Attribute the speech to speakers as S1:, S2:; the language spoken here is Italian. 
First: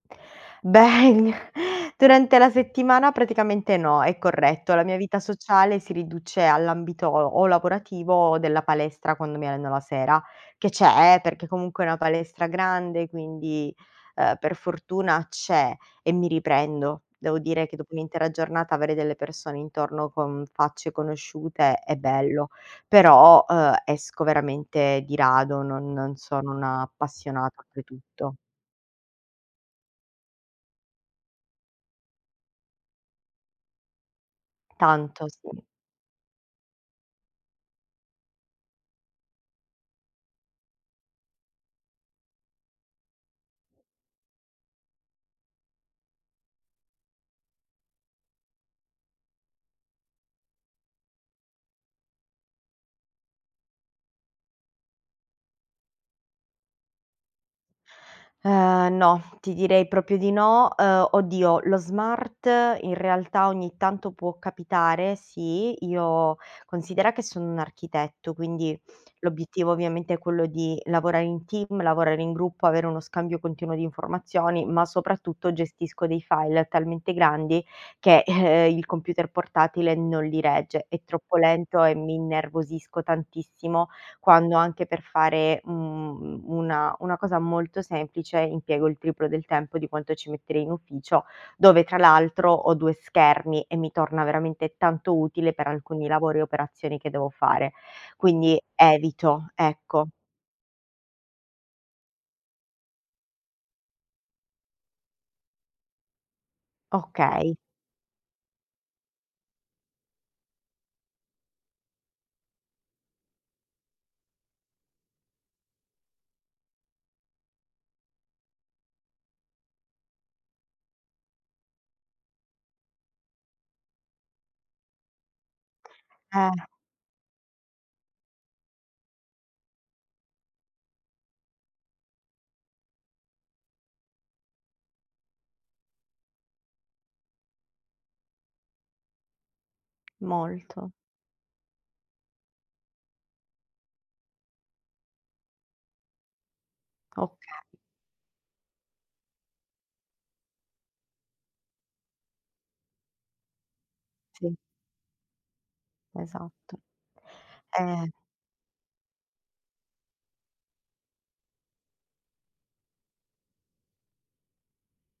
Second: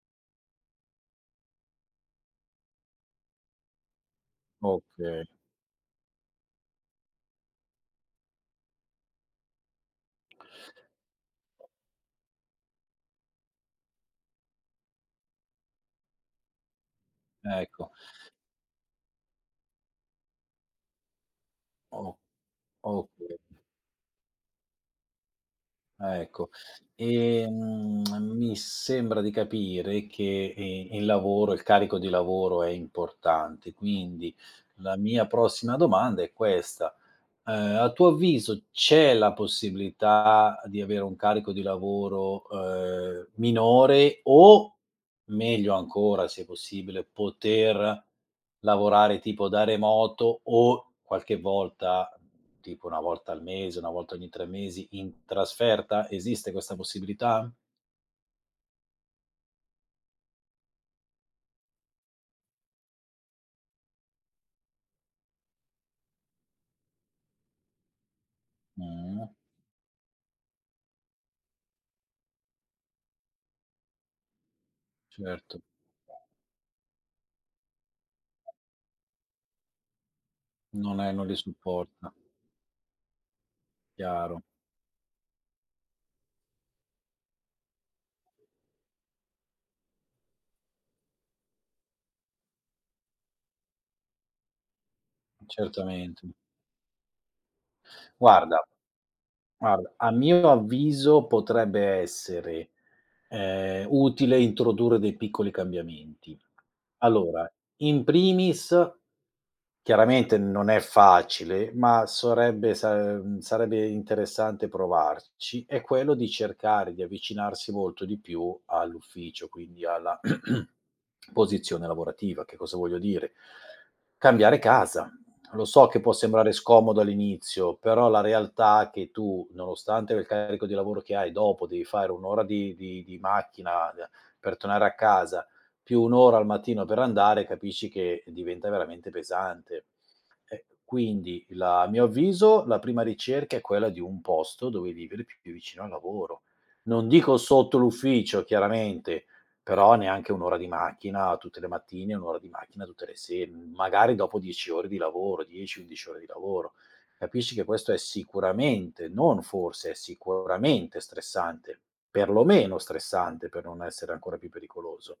S1: Beh, durante la settimana praticamente no, è corretto. La mia vita
S2: Oka
S1: sociale si riduce all'ambito o lavorativo o della palestra quando mi alleno la sera, che c'è, eh, perché comunque è una palestra grande quindi, uhm, per fortuna c'è e mi riprendo. Devo dire che
S2: Ecco.
S1: dopo un'intera giornata avere delle persone intorno con facce conosciute è
S2: O
S1: bello;
S2: oka
S1: però, uhm, esco veramente di rado, non non
S2: Ecco.
S1: sono un'appassionata
S2: Ehm,
S1: oltretutto.
S2: mi sembra di capire che e il lavoro, il carico di lavoro è importante quindi la mia
S1: Tanto sì.
S2: prossima domanda è questa: ehm, a tuo avviso c'è la possibilità di avere un carico di lavoro, ehm, minore, o meglio ancora se possibile poter lavorare tipo da remoto, o qualche volta, tipo 1 volta al mese, 1 volta ogni 3 mesi in trasferta? Esiste questa possibilità?
S1: Ehm, no, ti direi proprio di no. Uhm, oddio, lo smart in realtà ogni tanto può capitare, sì, io considera che sono un architetto, quindi
S2: Mh.
S1: l'obiettivo ovviamente è quello di lavorare in team, lavorare in gruppo, avere uno scambio continuo di informazioni, ma soprattutto
S2: Certo.
S1: gestisco dei file talmente grandi che, eh, il computer portatile non li regge. È
S2: Non è non li
S1: troppo lento e
S2: supporta.
S1: mi innervosisco tantissimo
S2: Chiaro.
S1: quando anche per fare, mhmm, u una una cosa molto semplice impiego il triplo del tempo di quanto ci metterei in ufficio, dove tra l'altro ho 2 schermi e mi torna veramente tanto utile per alcuni
S2: Certamente.
S1: lavori e operazioni che devo fare. Quindi
S2: Guarda
S1: evito,
S2: guarda,
S1: ecco.
S2: a mio avviso potrebbe essere, ehm, utile introdurre dei piccoli cambiamenti. Allora,
S1: Okay.
S2: in primis, chiaramente non è facile, ma sarebbe sa ehm, sarebbe interessante provarci, è quello di cercare di avvicinarsi molto di più all'ufficio, quindi alla posizione lavorativa. Che cosa voglio dire: cambiare casa. Lo so che può
S1: Eh.
S2: sembrare scomodo all'inizio, però la realtà che tu nonostante il carico di lavoro che hai dopo devi fare 1 ora di di di macchina d per tornare a casa, più 1 ora al mattino per andare, capisci che diventa veramente pesante. Eh,
S1: Molto.
S2: quindi la a mio avviso la prima ricerca è quella di un posto dove vivere più più vicino al lavoro. Non dico
S1: Oka
S2: sotto l'ufficio chiaramente, però neanche 1 ora di macchina tutte le mattine, 1 ora di macchina tutte le se mhmm, magari dopo
S1: Sì.
S2: 10 ore di lavoro, 10, 11 ore di lavoro.
S1: Esatto.
S2: Capisci che questo è
S1: È
S2: sicuramente, non forse, è sicuramente stressante; perlomeno stressante per non essere ancora più pericoloso.